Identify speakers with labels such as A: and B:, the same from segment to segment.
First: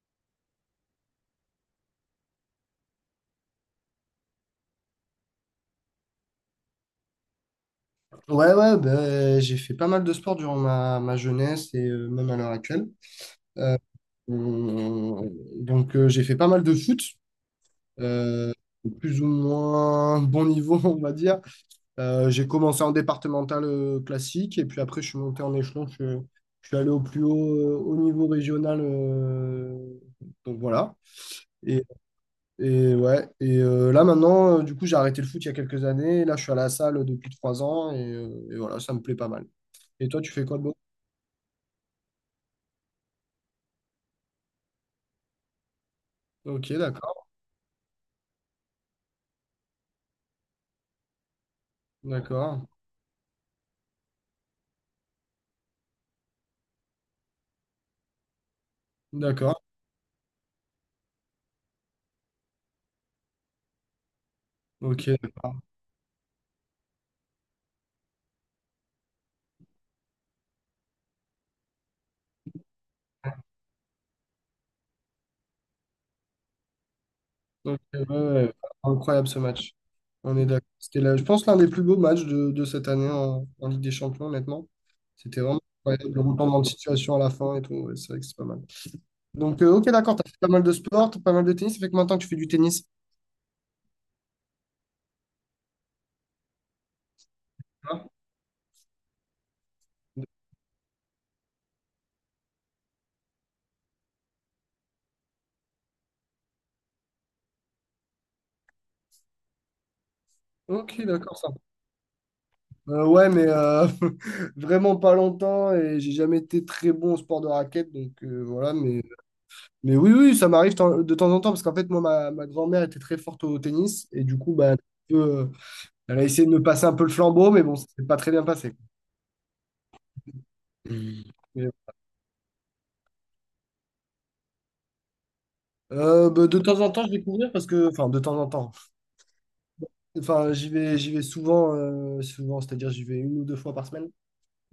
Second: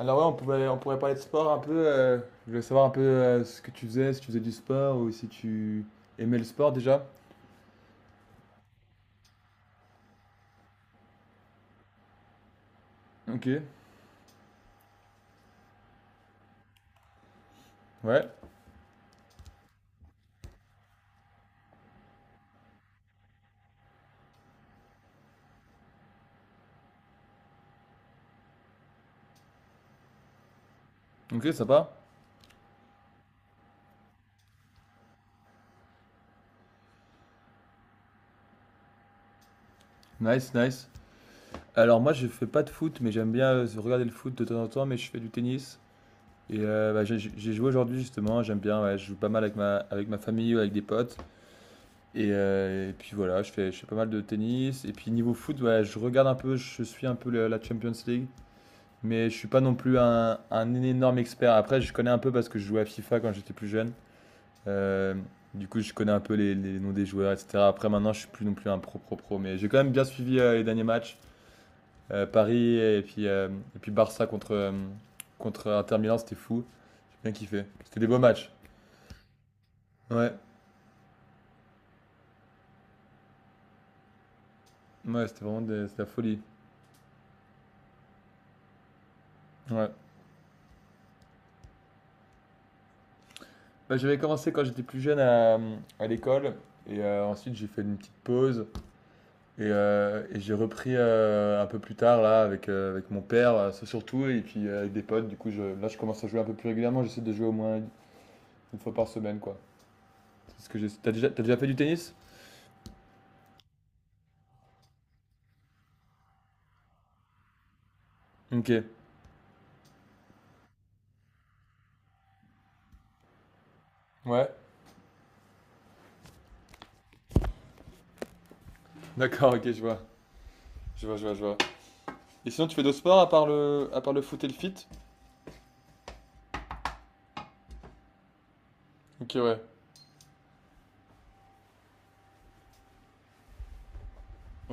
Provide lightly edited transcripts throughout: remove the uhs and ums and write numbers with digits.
A: Alors ouais, on pourrait parler de sport un peu. Je voulais savoir un peu, ce que tu faisais, si tu faisais du sport ou si tu aimais le sport déjà.
B: Ouais, ouais, ben, j'ai fait pas mal de sport durant ma jeunesse et même à l'heure actuelle.
A: Ok,
B: Euh, on- donc, j'ai fait pas mal de foot,
A: ouais.
B: euh, plus ou moins bon niveau, on va dire. J'ai commencé en départemental classique et puis après, je suis monté en échelon. Je suis allé au plus haut, au niveau régional. Donc, voilà.
A: Ok,
B: Et,
A: sympa.
B: et ouais, et là, maintenant, du coup, j'ai arrêté le foot il y a quelques années. Là, je suis à la salle depuis 3 ans et voilà, ça me plaît pas mal. Et toi, tu fais
A: Nice,
B: quoi de beau?
A: nice. Alors moi, je fais pas de foot, mais j'aime bien regarder le foot de temps en temps, mais je fais du tennis. Et
B: Ok,
A: bah, j'ai
B: d'accord,
A: j'ai joué aujourd'hui justement, j'aime bien, ouais, je joue pas mal avec ma, famille ou avec des potes. Et,
B: d'accord,
A: euh, et puis voilà, je fais pas mal de tennis. Et puis niveau foot, ouais, je regarde un peu, je suis un peu la Champions League. Mais je suis
B: d'accord,
A: pas non plus un énorme expert. Après, je connais un peu parce que je jouais à FIFA quand j'étais plus jeune.
B: ok,
A: Euh,
B: d'accord.
A: du coup, je connais un peu les noms des joueurs, etc. Après, maintenant, je suis plus non plus un pro pro pro. Mais j'ai quand même bien suivi les derniers matchs. Paris et puis Barça contre Inter Milan, c'était fou. J'ai bien kiffé.
B: Ok,
A: C'était
B: ouais,
A: des beaux
B: ouais,
A: matchs.
B: ouais, incroyable ce match. On
A: Ouais,
B: est d'accord. C'était là, je pense l'un des plus beaux matchs de cette année en Ligue des Champions, honnêtement.
A: ouais, c'était
B: C'était
A: vraiment
B: vraiment
A: c'était la
B: incroyable, le
A: folie.
B: retournement de situation à la fin et tout. Ouais, c'est vrai que c'est pas mal. Donc, ok,
A: Ouais.
B: d'accord, t'as fait pas mal de sport, t'as pas mal de tennis. Ça fait que maintenant que tu fais du tennis.
A: Bah, j'avais commencé quand j'étais plus jeune à l'école. Et ensuite, j'ai fait une
B: Hein.
A: petite pause. Et j'ai repris, un peu plus tard là avec mon père, ça surtout et puis, avec des potes du coup je là je commence à jouer un peu plus régulièrement, j'essaie de jouer au moins une fois par semaine, quoi. C'est ce que j'essa
B: Ok,
A: tu déjà
B: d'accord,
A: T'as
B: ça.
A: déjà fait du tennis?
B: Ouais, mais vraiment pas longtemps et j'ai jamais été très bon au sport de raquette, donc voilà,
A: OK.
B: mais oui, oui, ça m'arrive de temps en temps, parce qu'en fait, moi, ma grand-mère était très forte au tennis, et du
A: Ouais,
B: coup, bah, un peu, elle a essayé de me passer un peu le flambeau, mais bon, ça s'est pas très bien passé.
A: d'accord, OK, je vois. Je vois,
B: Hmm.
A: je vois, je vois.
B: Mais,
A: Et sinon tu fais d'autres sports à part le foot et le fit?
B: bah, de temps en temps, je vais courir, parce que, enfin, de temps en temps,
A: OK, ouais.
B: enfin, j'y vais souvent, c'est-à-dire, j'y vais une ou deux fois par semaine.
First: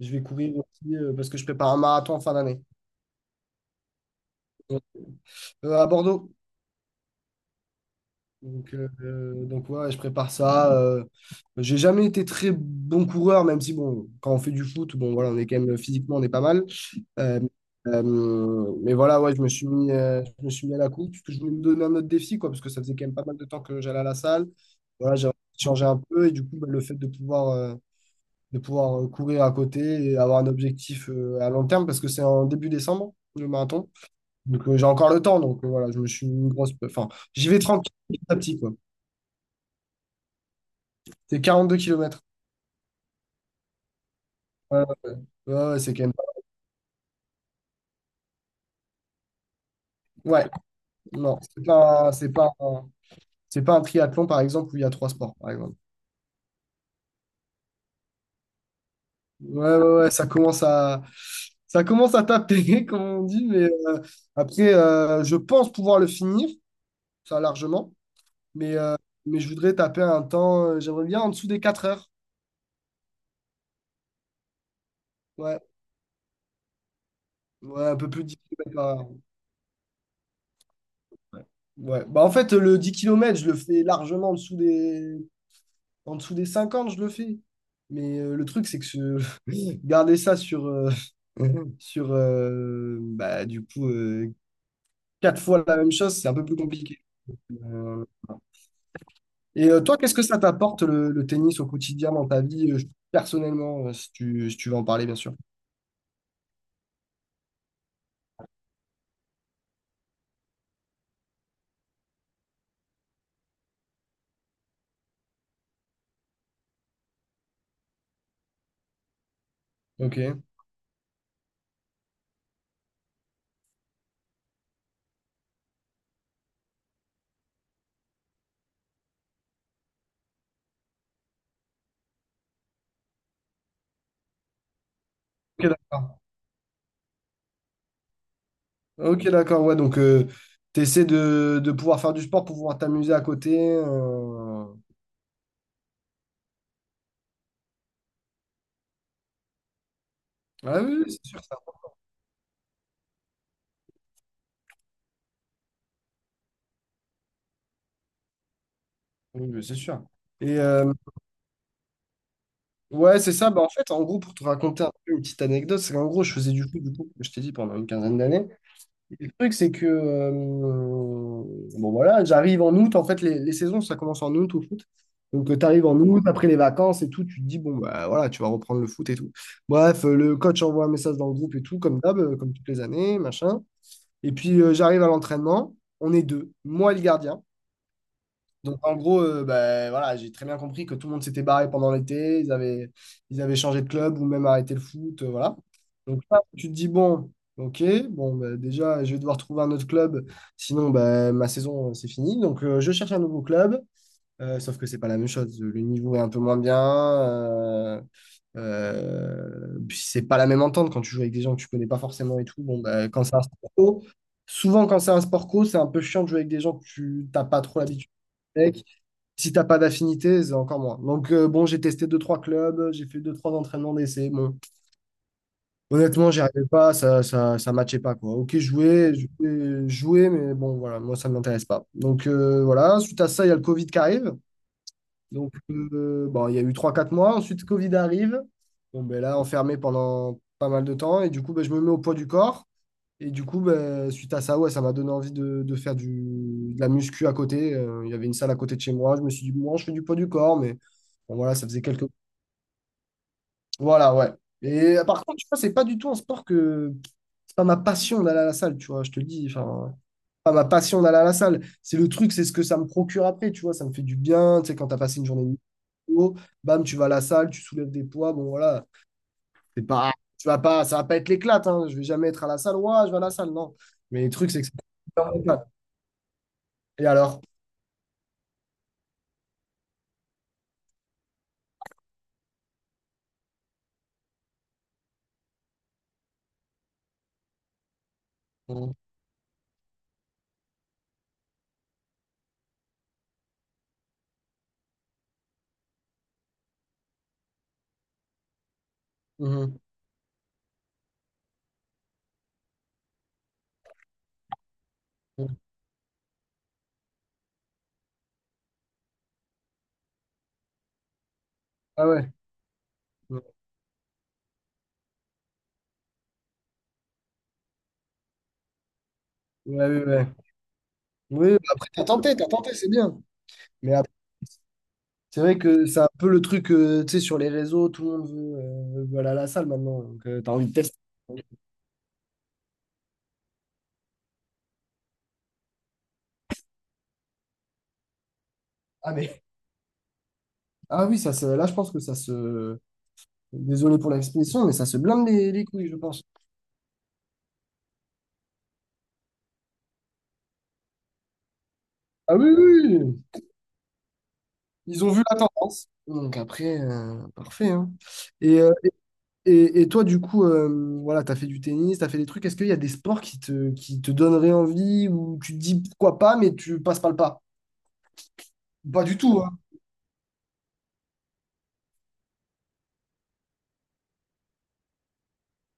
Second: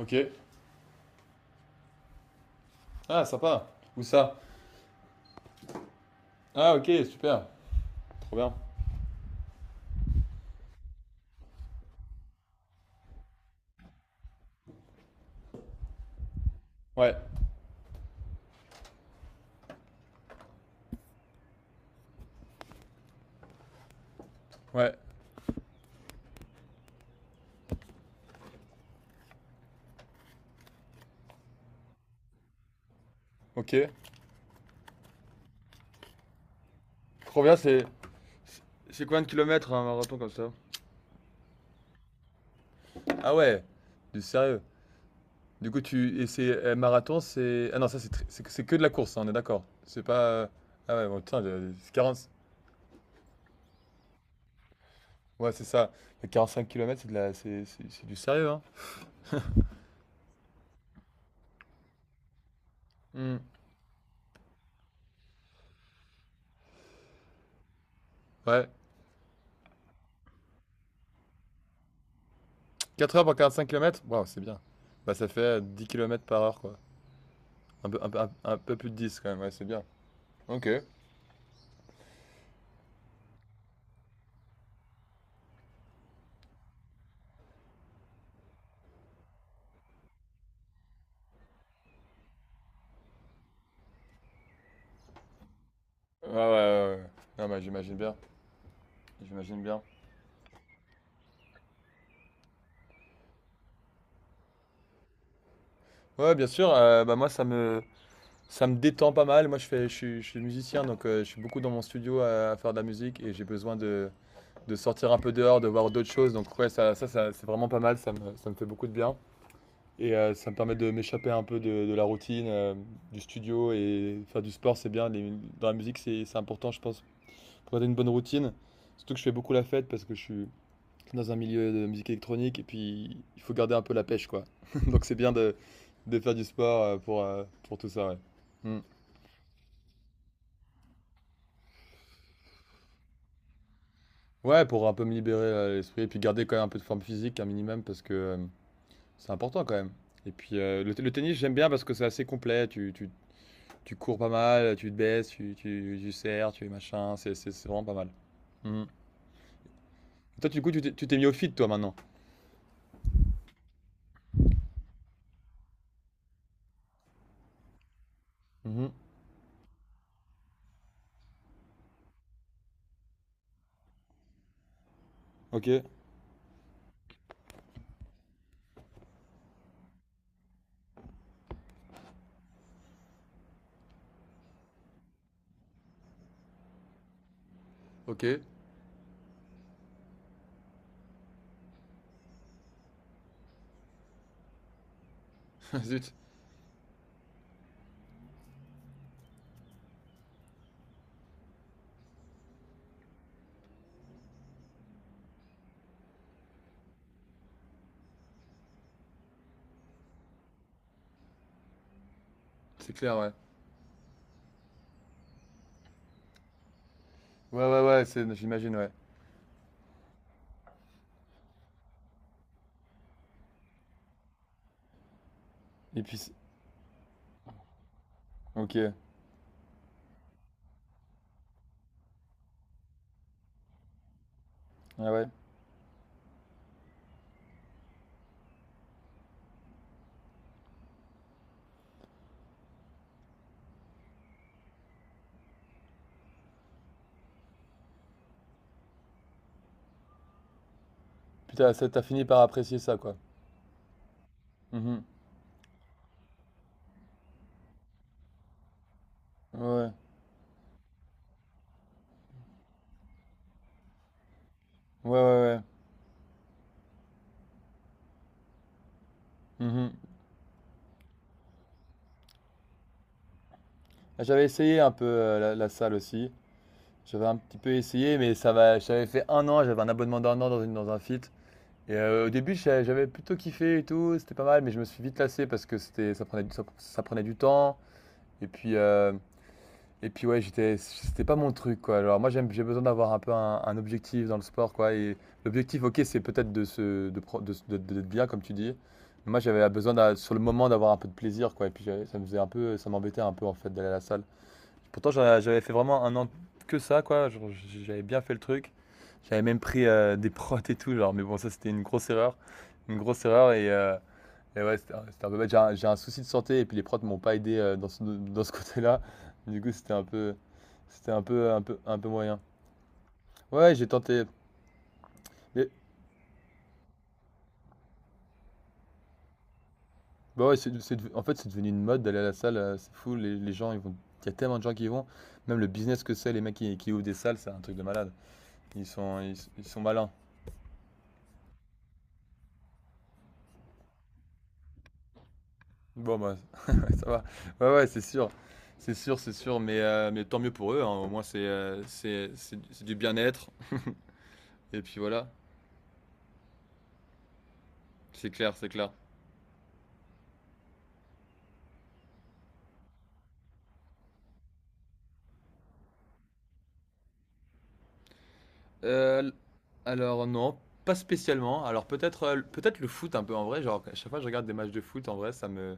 B: Je vais courir aussi, parce que je prépare un marathon en fin d'année,
A: Ah, sympa. Où ça?
B: à Bordeaux.
A: Ah, OK, super. Trop bien.
B: Donc ouais, je prépare ça. J'ai jamais été très bon coureur, même si, bon, quand on fait du foot, bon, voilà, on est quand même physiquement, on est pas mal.
A: Ouais.
B: Euh, mais voilà, ouais, je me suis mis, je me suis mis à la course parce que je voulais me donner un autre défi, quoi, parce que ça faisait quand même pas mal de temps que j'allais à la salle.
A: Ouais.
B: Voilà, j'ai changé un peu et du coup, bah, le fait de pouvoir courir à côté et avoir un objectif à long terme, parce que c'est en début décembre, le
A: OK.
B: marathon. Donc, j'ai encore le temps. Donc, voilà, je me suis mis une grosse. Enfin,
A: Trop
B: j'y
A: bien,
B: vais tranquille petit à petit,
A: c'est
B: quoi.
A: c'est combien de kilomètres un marathon comme ça?
B: C'est 42 km.
A: Ah ouais! Du sérieux?
B: Ouais, ouais, ouais,
A: Du
B: ouais,
A: coup,
B: c'est quand même
A: tu
B: pas.
A: et c'est marathon, c'est, ah non, ça c'est c'est que de la course, hein, on est d'accord. C'est pas
B: Ouais,
A: ah ouais, bon,
B: non,
A: putain, c'est 40,
B: c'est pas un triathlon, par exemple, où il y a trois sports, par
A: ouais, c'est
B: exemple.
A: ça. Mais quarante-cinq kilomètres, c'est de la c'est du sérieux, hein.
B: Ouais, ouais, ouais, ça commence à taper, comme on
A: Hmm.
B: dit, mais après, je pense pouvoir le finir, ça largement,
A: Ouais,
B: mais, euh, mais je voudrais taper un temps, j'aimerais bien en dessous des 4 heures.
A: 4 heures pour 45 km, waouh, c'est bien. Bah ça fait
B: Ouais,
A: 10 km par heure, quoi.
B: ouais,
A: Un
B: un
A: peu
B: peu
A: un, peu
B: plus de
A: un-
B: 10
A: un
B: kilomètres
A: peu
B: par
A: plus de
B: heure.
A: 10 quand même, ouais, c'est bien. Ok. Ouais,
B: Ouais. Ouais. Bah, en fait, le 10 kilomètres je le fais largement en dessous des 50 je le fais. Mais le truc, c'est que garder ça sur bah, du coup, 4 fois la même chose, c'est
A: ouais,
B: un
A: ouais.
B: peu plus compliqué.
A: Ouais. Non mais j'imagine
B: Euh,
A: bien, j'imagine
B: Et
A: bien.
B: toi, qu'est-ce que ça t'apporte le tennis au quotidien dans ta vie, personnellement, si tu veux en parler, bien sûr.
A: Ouais, bien sûr, bah moi, ça me détend pas mal. Moi, je suis musicien donc je suis beaucoup dans mon studio à faire de la musique et j'ai besoin de sortir un peu dehors, de voir d'autres choses. Donc ouais, ça, c'est vraiment pas mal, ça me fait beaucoup de bien. Et
B: Ok.
A: ça me permet de m'échapper un peu de la routine, du studio, et faire du sport, c'est bien. Dans la musique, c'est important, je pense, pour garder une bonne routine. Surtout que je fais beaucoup la fête parce que je suis dans un milieu de musique électronique et puis il faut garder un peu la pêche, quoi. Donc c'est bien
B: Ok, d'accord.
A: de faire du sport, pour tout ça, ouais. Mm.
B: Ok, d'accord. Ouais, donc tu essaies de pouvoir faire du sport pour pouvoir t'amuser à côté.
A: Ouais,
B: euh.
A: pour un peu me libérer l'esprit et puis garder quand même un peu de forme physique, un minimum, parce que c'est important quand même. Et puis
B: Ah
A: le,
B: oui,
A: t-
B: oui,
A: le
B: c'est
A: tennis,
B: sûr
A: j'aime
B: ça.
A: bien parce que c'est assez complet. Tu cours pas mal, tu te baisses, tu serres, tu es machin. C'est vraiment pas mal. Mhm.
B: Oui, oui, c'est sûr.
A: Toi,
B: Et
A: du coup, tu t'es tu t'es mis au fit, toi, maintenant.
B: ouais, c'est ça. Bah, en fait, en gros, pour te raconter un peu une petite anecdote, c'est qu'en gros, je faisais du foot, du coup, comme je t'ai dit, pendant une quinzaine d'années.
A: Mhm.
B: Et le truc, c'est que, bon voilà, j'arrive en août. En fait, les saisons, ça commence en août au foot. Donc,
A: Ok.
B: tu arrives en août, après les vacances et tout, tu te dis, bon, bah voilà, tu vas reprendre le foot et tout. Bref, le coach envoie un message dans le groupe et tout, comme d'hab, comme toutes les années, machin. Et puis, j'arrive à l'entraînement. On est deux. Moi, et le gardien.
A: Ok,
B: Donc, en gros, ben, voilà, j'ai très bien compris que tout le monde s'était barré pendant l'été, ils avaient changé de club ou même arrêté le foot, voilà.
A: zut,
B: Donc là, tu te dis, bon, ok, bon, ben, déjà, je vais devoir trouver un autre club, sinon ben, ma saison, c'est fini. Donc, je cherche un nouveau club, sauf que c'est pas la même chose. Le niveau est un peu moins bien, puis c'est pas la même entente quand tu joues avec des gens que tu connais pas forcément et tout. Bon,
A: c'est
B: ben,
A: clair,
B: quand
A: ouais.
B: c'est un sport co, souvent quand c'est un sport co, c'est un peu chiant de jouer avec des gens que tu t'as pas
A: Ouais,
B: trop
A: ouais, ouais,
B: l'habitude.
A: c'est, j'imagine,
B: Avec.
A: ouais.
B: Si t'as pas d'affinité, c'est encore moins. Donc bon, j'ai testé deux, trois clubs, j'ai fait deux, trois entraînements d'essai. Bon,
A: Et puis,
B: honnêtement, j'y arrivais pas, ça matchait pas, quoi. Ok,
A: ok, ouais,
B: jouer, jouer, jouer, mais bon, voilà, moi, ça m'intéresse pas. Donc voilà, suite à ça, il y a le Covid qui arrive.
A: ouais.
B: Donc bon, il y a eu trois, quatre mois. Ensuite, Covid arrive. Bon, ben là, enfermé pendant pas mal de temps. Et du coup, ben, je me mets au poids du corps. Et du coup, ben, suite à ça, ouais, ça m'a donné envie de faire du, de la muscu à côté. Il y avait une salle à côté de chez moi. Je me suis dit, bon, je fais du poids du corps, mais bon, voilà, ça
A: Putain,
B: faisait
A: ça, t'as
B: quelques.
A: fini par apprécier ça, quoi.
B: Voilà, ouais. Et
A: Mhm.
B: par contre, tu vois, c'est pas du tout un sport que. C'est pas ma passion d'aller à la salle, tu vois, je te le dis.
A: Ouais,
B: Enfin, c'est pas ma passion d'aller à la salle. C'est le truc, c'est ce que ça me procure après, tu vois, ça me fait du bien. Tu sais, quand t'as
A: ouais, ouais,
B: passé une journée de
A: ouais.
B: boulot, bam, tu vas à la salle, tu soulèves des poids, bon, voilà. C'est
A: Mhm.
B: pas, tu vas pas, ça va pas être l'éclate, hein. Je vais jamais être à la salle. Ouais, je vais à la salle, non.
A: Ah,
B: Mais le
A: j'avais
B: truc, c'est que c'est
A: essayé un peu
B: pas
A: la,
B: l'éclate.
A: la salle aussi.
B: Et
A: J'avais un
B: alors?
A: petit peu essayé, mais ça va. J'avais fait un an, j'avais un abonnement d'un an dans un fit. Et au début, j'avais plutôt kiffé et tout, c'était pas mal, mais je me suis vite lassé parce que c'était, ça prenait, du- ça prenait du temps. Et puis,
B: Mhm.
A: euh, et puis ouais, c'était pas mon truc, quoi. Alors moi, j'ai besoin d'avoir un peu un objectif dans le sport, quoi. Et l'objectif, ok, c'est peut-être de se, de, pro- de- d'être bien, comme tu dis. Mais moi, j'avais besoin, sur le moment, d'avoir un peu de plaisir, quoi. Et puis, ça m'embêtait un peu, en fait, d'aller à la salle. Pourtant,
B: Mhm.
A: j'avais fait vraiment un an que ça, quoi. J'avais bien fait le truc. J'avais même pris des prods et tout, genre. Mais bon, ça, c'était une
B: Ah
A: grosse
B: ouais.
A: erreur. Une grosse
B: Mmh.
A: erreur. Et ouais, c'était un peu bête. J'ai un souci de santé et puis les prods ne m'ont pas aidé dans ce côté-là. Du coup,
B: Ouais, ouais, ouais.
A: c'était un
B: Oui,
A: peu,
B: bah
A: un peu,
B: après,
A: un
B: t'as
A: peu
B: tenté,
A: moyen.
B: t'as tenté, c'est bien.
A: Ouais, j'ai
B: Mais après,
A: tenté.
B: c'est vrai
A: Mais
B: que c'est un peu le truc, tu sais, sur les réseaux, tout le monde veut aller à la salle maintenant. Donc,
A: bah
B: t'as
A: ouais,
B: envie de
A: c'est
B: tester.
A: en fait, c'est devenu une mode d'aller à la salle. C'est fou. Les gens, ils vont. Il y a tellement de gens qui y vont. Même le business que c'est, les mecs qui ouvrent des salles, c'est un truc de malade. Ils
B: Ah,
A: sont, ils
B: mais,
A: ils sont malins.
B: ah oui, ça se, là, je pense que ça se. Désolé pour l'expression, mais ça se blinde les couilles, je
A: Bon
B: pense.
A: bah, ça va. Ouais, ouais, c'est sûr. C'est sûr, c'est sûr, mais tant mieux pour eux, hein. Au moins, c'est, heu, c'est
B: Ah oui,
A: c'est c'est du
B: oui. Oui.
A: bien-être et puis
B: Ils ont vu
A: voilà.
B: la tendance. Donc après, parfait. Hein.
A: C'est clair,
B: Et,
A: c'est
B: euh,
A: clair.
B: et, et toi, du coup, voilà, tu as fait du tennis, tu as fait des trucs. Est-ce qu'il y a des sports qui te donneraient envie ou tu te dis pourquoi pas, mais tu passes pas le pas? Pas du
A: Heu,
B: tout, hein.
A: alors non, pas spécialement. Alors peut-être le foot un peu en vrai, genre à chaque fois que je regarde des matchs de foot en vrai, ça me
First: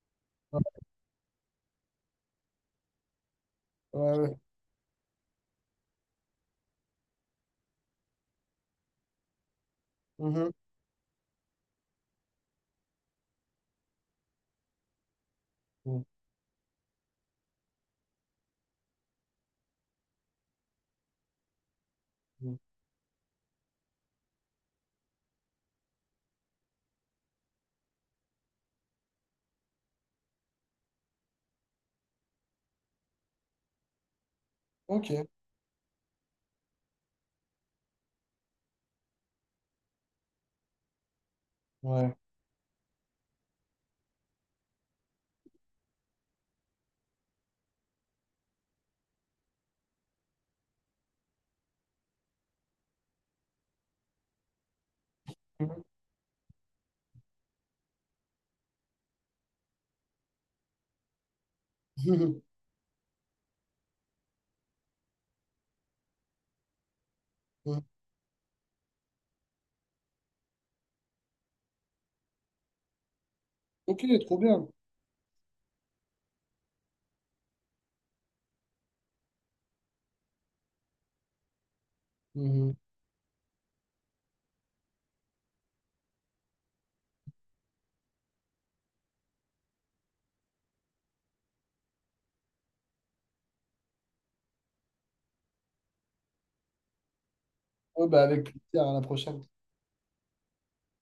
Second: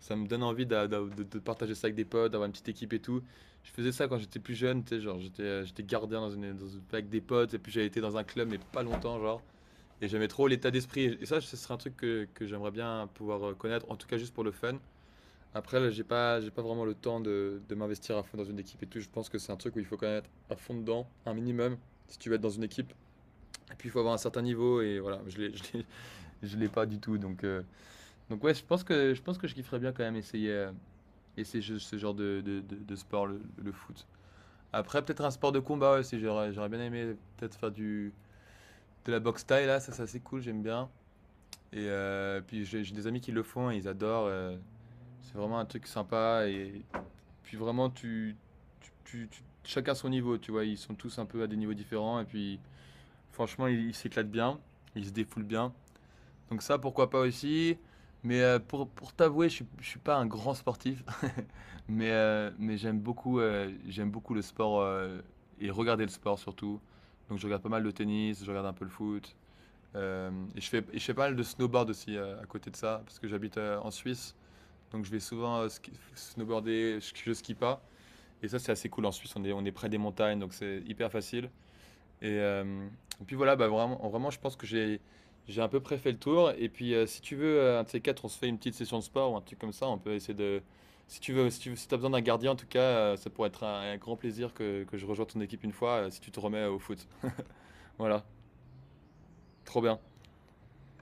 A: ça me donne envie d'a d'a de partager ça avec des potes, d'avoir une petite équipe et tout. Je faisais ça quand
B: Ouais, ouais.
A: j'étais plus jeune, tu sais, genre j'étais gardien dans une avec des potes, et puis j'avais été dans un club mais pas longtemps, genre. Et j'aimais trop
B: Mhm.
A: l'état d'esprit. Et ça, ce serait un truc que j'aimerais bien pouvoir connaître, en tout cas juste pour le fun. Après, là, j'ai
B: Mhm.
A: pas, j'ai pas vraiment le temps de m'investir à fond dans une équipe et tout. Je pense que c'est un truc où il faut connaître à fond dedans, un minimum, si tu veux être dans
B: Mhm.
A: une équipe. Et puis, il faut avoir un certain niveau. Et voilà, je l'ai pas du tout. Donc ouais, je pense que je kifferais bien quand même essayer ce genre de sport, le foot. Après,
B: Ok,
A: peut-être un sport de combat aussi. J'aurais bien aimé peut-être faire de la boxe taille là. Ça, c'est assez cool. J'aime bien. Et
B: ouais.
A: puis j'ai des amis qui le font et ils adorent. C'est vraiment un truc sympa. Et puis vraiment, chacun son niveau, tu vois. Ils sont tous un peu à des niveaux différents. Et puis franchement, ils s'éclatent bien. Ils se défoulent bien. Donc ça, pourquoi pas aussi. Mais pour t'avouer, je suis pas un grand sportif. mais
B: Mhm.
A: euh, mais j'aime beaucoup le sport, et regarder le sport surtout. Donc je regarde pas mal
B: Mhm.
A: de tennis, je regarde un peu le foot. Et, et je fais pas mal de snowboard aussi, à côté de ça, parce que j'habite en
B: Ok,
A: Suisse.
B: trop bien.
A: Donc je vais souvent snowboarder, je skie pas. Et ça, c'est assez cool en Suisse. On est près des montagnes, donc c'est hyper facile. Et,
B: Mhm.
A: euh, et puis voilà, bah, vraiment, vraiment, je pense que j'ai à peu près fait le tour. Et puis si tu veux, un de ces quatre, on se fait une petite session de sport ou un truc comme ça. On peut essayer de. Si tu veux, si tu as besoin d'un gardien, en tout cas, ça pourrait être un grand plaisir que je rejoigne ton équipe une fois, si tu te remets au foot.
B: Ouais, bah
A: Voilà,
B: avec plaisir, à la prochaine.
A: trop bien.